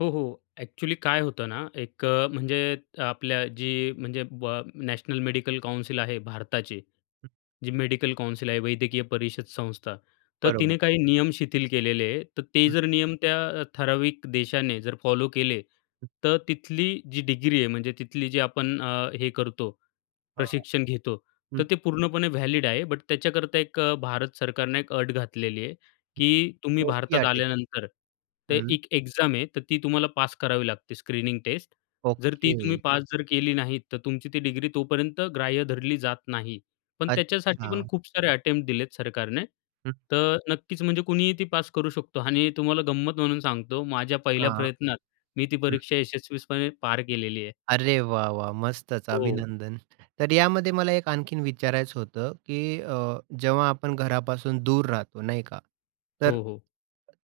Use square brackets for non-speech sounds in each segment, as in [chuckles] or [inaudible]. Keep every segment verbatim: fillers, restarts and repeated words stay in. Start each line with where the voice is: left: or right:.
left: हो, हो. अ‍ॅक्चुअली काय होतं ना एक अ, म्हणजे आपल्या जी म्हणजे ब नॅशनल मेडिकल काउंसिल आहे, भारताचे, जी मेडिकल काउंसिल आहे, वैद्यकीय परिषद संस्था, तर
right: बरोबर.
left: तिने काही नियम शिथिल केलेले आहे. तर ते
right: हं.
left: जर नियम त्या ठराविक देशाने जर फॉलो केले, तर तिथली जी डिग्री आहे म्हणजे तिथली जी आपण अ, हे करतो
right: हां,
left: प्रशिक्षण घेतो,
right: हं.
left: तर ते पूर्णपणे व्हॅलिड आहे. बट त्याच्याकरता एक अ, भारत सरकारनं एक अट घातलेली आहे, की तुम्ही
right: कोणती
left: भारतात
right: अट आहे?
left: आल्यानंतर ते
right: हं.
left: एक एक्झाम आहे तर ती तुम्हाला पास करावी लागते स्क्रीनिंग टेस्ट. जर ती
right: ओके.
left: तुम्ही पास जर केली नाही, तर तुमची ती डिग्री तोपर्यंत ग्राह्य धरली जात नाही. पण त्याच्यासाठी
right: अच्छा.
left: पण खूप सारे अटेम्प्ट दिलेत सरकारने,
right: हं.
left: तर नक्कीच म्हणजे कुणीही ती पास करू शकतो आणि तुम्हाला गंमत म्हणून सांगतो, माझ्या पहिल्या
right: हां,
left: प्रयत्नात मी ती
right: हं.
left: परीक्षा यशसस्वीपणे पार केली आहे.
right: अरे वाह! वाह! मस्तच
left: हो.
right: अभिनंदन. तर यामध्ये मला एक आणखीन विचारायचं होतं, की अ, जेव्हा आपण घरापासून दूर राहतो नाही का, तर
left: हो, हो.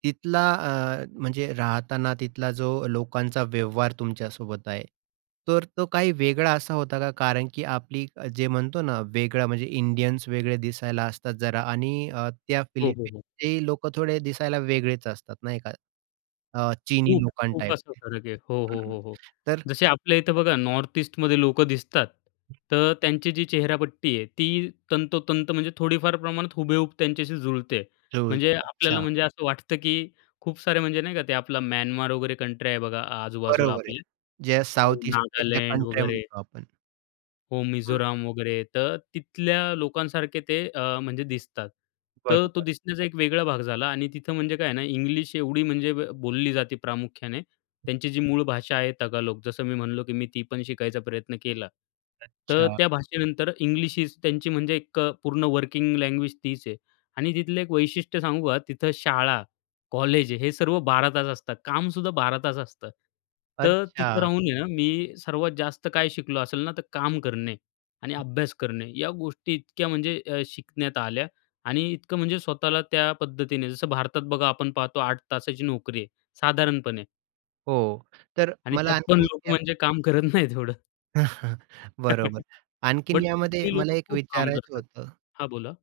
right: तिथला अ, म्हणजे राहताना तिथला जो लोकांचा व्यवहार तुमच्यासोबत आहे, तर तो काही वेगळा असा होता? का कारण की आपली जे म्हणतो ना वेगळा म्हणजे इंडियन्स वेगळे दिसायला असतात जरा आणि अ, त्या
left: हो, हो, हो.
right: फिलिपीन्सचेही लोकं थोडे दिसायला वेगळेच असतात नाही का? अ, चिनी
left: खूप,
right: लोकां
left: खूप
right: टाइप,
left: असा फरक आहे. हो,
right: हं,
left: हो,
right: हं.
left: हो, हो.
right: तर
left: जसे आपल्या इथं बघा नॉर्थ ईस्टमध्ये लोकं दिसतात, तर त्यांची जी चेहरापट्टी आहे, ती तंतोतंत म्हणजे थोडीफार प्रमाणात हुबेहूब त्यांच्याशी जुळते. म्हणजे
right: [unintelligible]
left: आपल्याला
right: अच्छा.
left: म्हणजे असं वाटतं, की खूप सारे म्हणजे नाही का ते आपला म्यानमार वगैरे कंट्री आहे बघा आजू-बाजूला
right: बरोबर आहे.
left: आपले
right: ज्या साउथ ईस्ट [unintelligible] च्या
left: नागालँड
right: कंट्र्या
left: वगैरे.
right: म्हणतो आपण.
left: हो,
right: हं.
left: मिझोराम वगैरे तर तिथल्या लोकांसारखे ते अ, म्हणजे दिसतात. तर तो
right: बरोबर.
left: दिसण्याचा एक वेगळा भाग झाला आणि तिथे म्हणजे काय आहे ना इंग्लिश एवढी म्हणजे अ, ब बोलली जाते प्रामुख्याने. त्यांची जी मूळ भाषा आहे तगालोक. जसं मी म्हणालो, की मी ती पण शिकायचा प्रयत्न केला. तर
right: अच्छा.
left: त्या भाषेनंतर इंग्लिश हीच त्यांची म्हणजे एक अ, पूर्ण वर्किंग लँग्वेज तीच आहे आणि तिथलं एक वैशिष्ट्य सांगू का तिथे शाळा, कॉलेज हे सर्व बारा तास असतात. कामसुद्धा बारा तास असतं. तर तिथे
right: अच्छा.
left: राहून आहे ना, मी सर्वात जास्त काय शिकलो असेल ना तर काम करणे आणि अभ्यास करणे या गोष्टी इतक्या म्हणजे अ, शिकण्यात आल्या आणि इतकं म्हणजे स्वतःला त्या पद्धतीने जसं भारतात बघा आपण पाहतो आठ तासाची नोकरी आहे साधारणपणे.
right: हो, तर
left: आणि त्यात
right: मला
left: पण
right: आणखीन एक.
left: लोक
right: [unintelligible]
left: म्हणजे काम करत नाहीत एवढं.
right: [chuckles] बरोबर,
left: [chuckles]
right: आणखीन
left: बट
right: यामध्ये
left: तिथली
right: मला
left: लोकं
right: एक
left: खूप काम
right: विचारायचं
left: करतात.
right: होतं.
left: हां, बोला.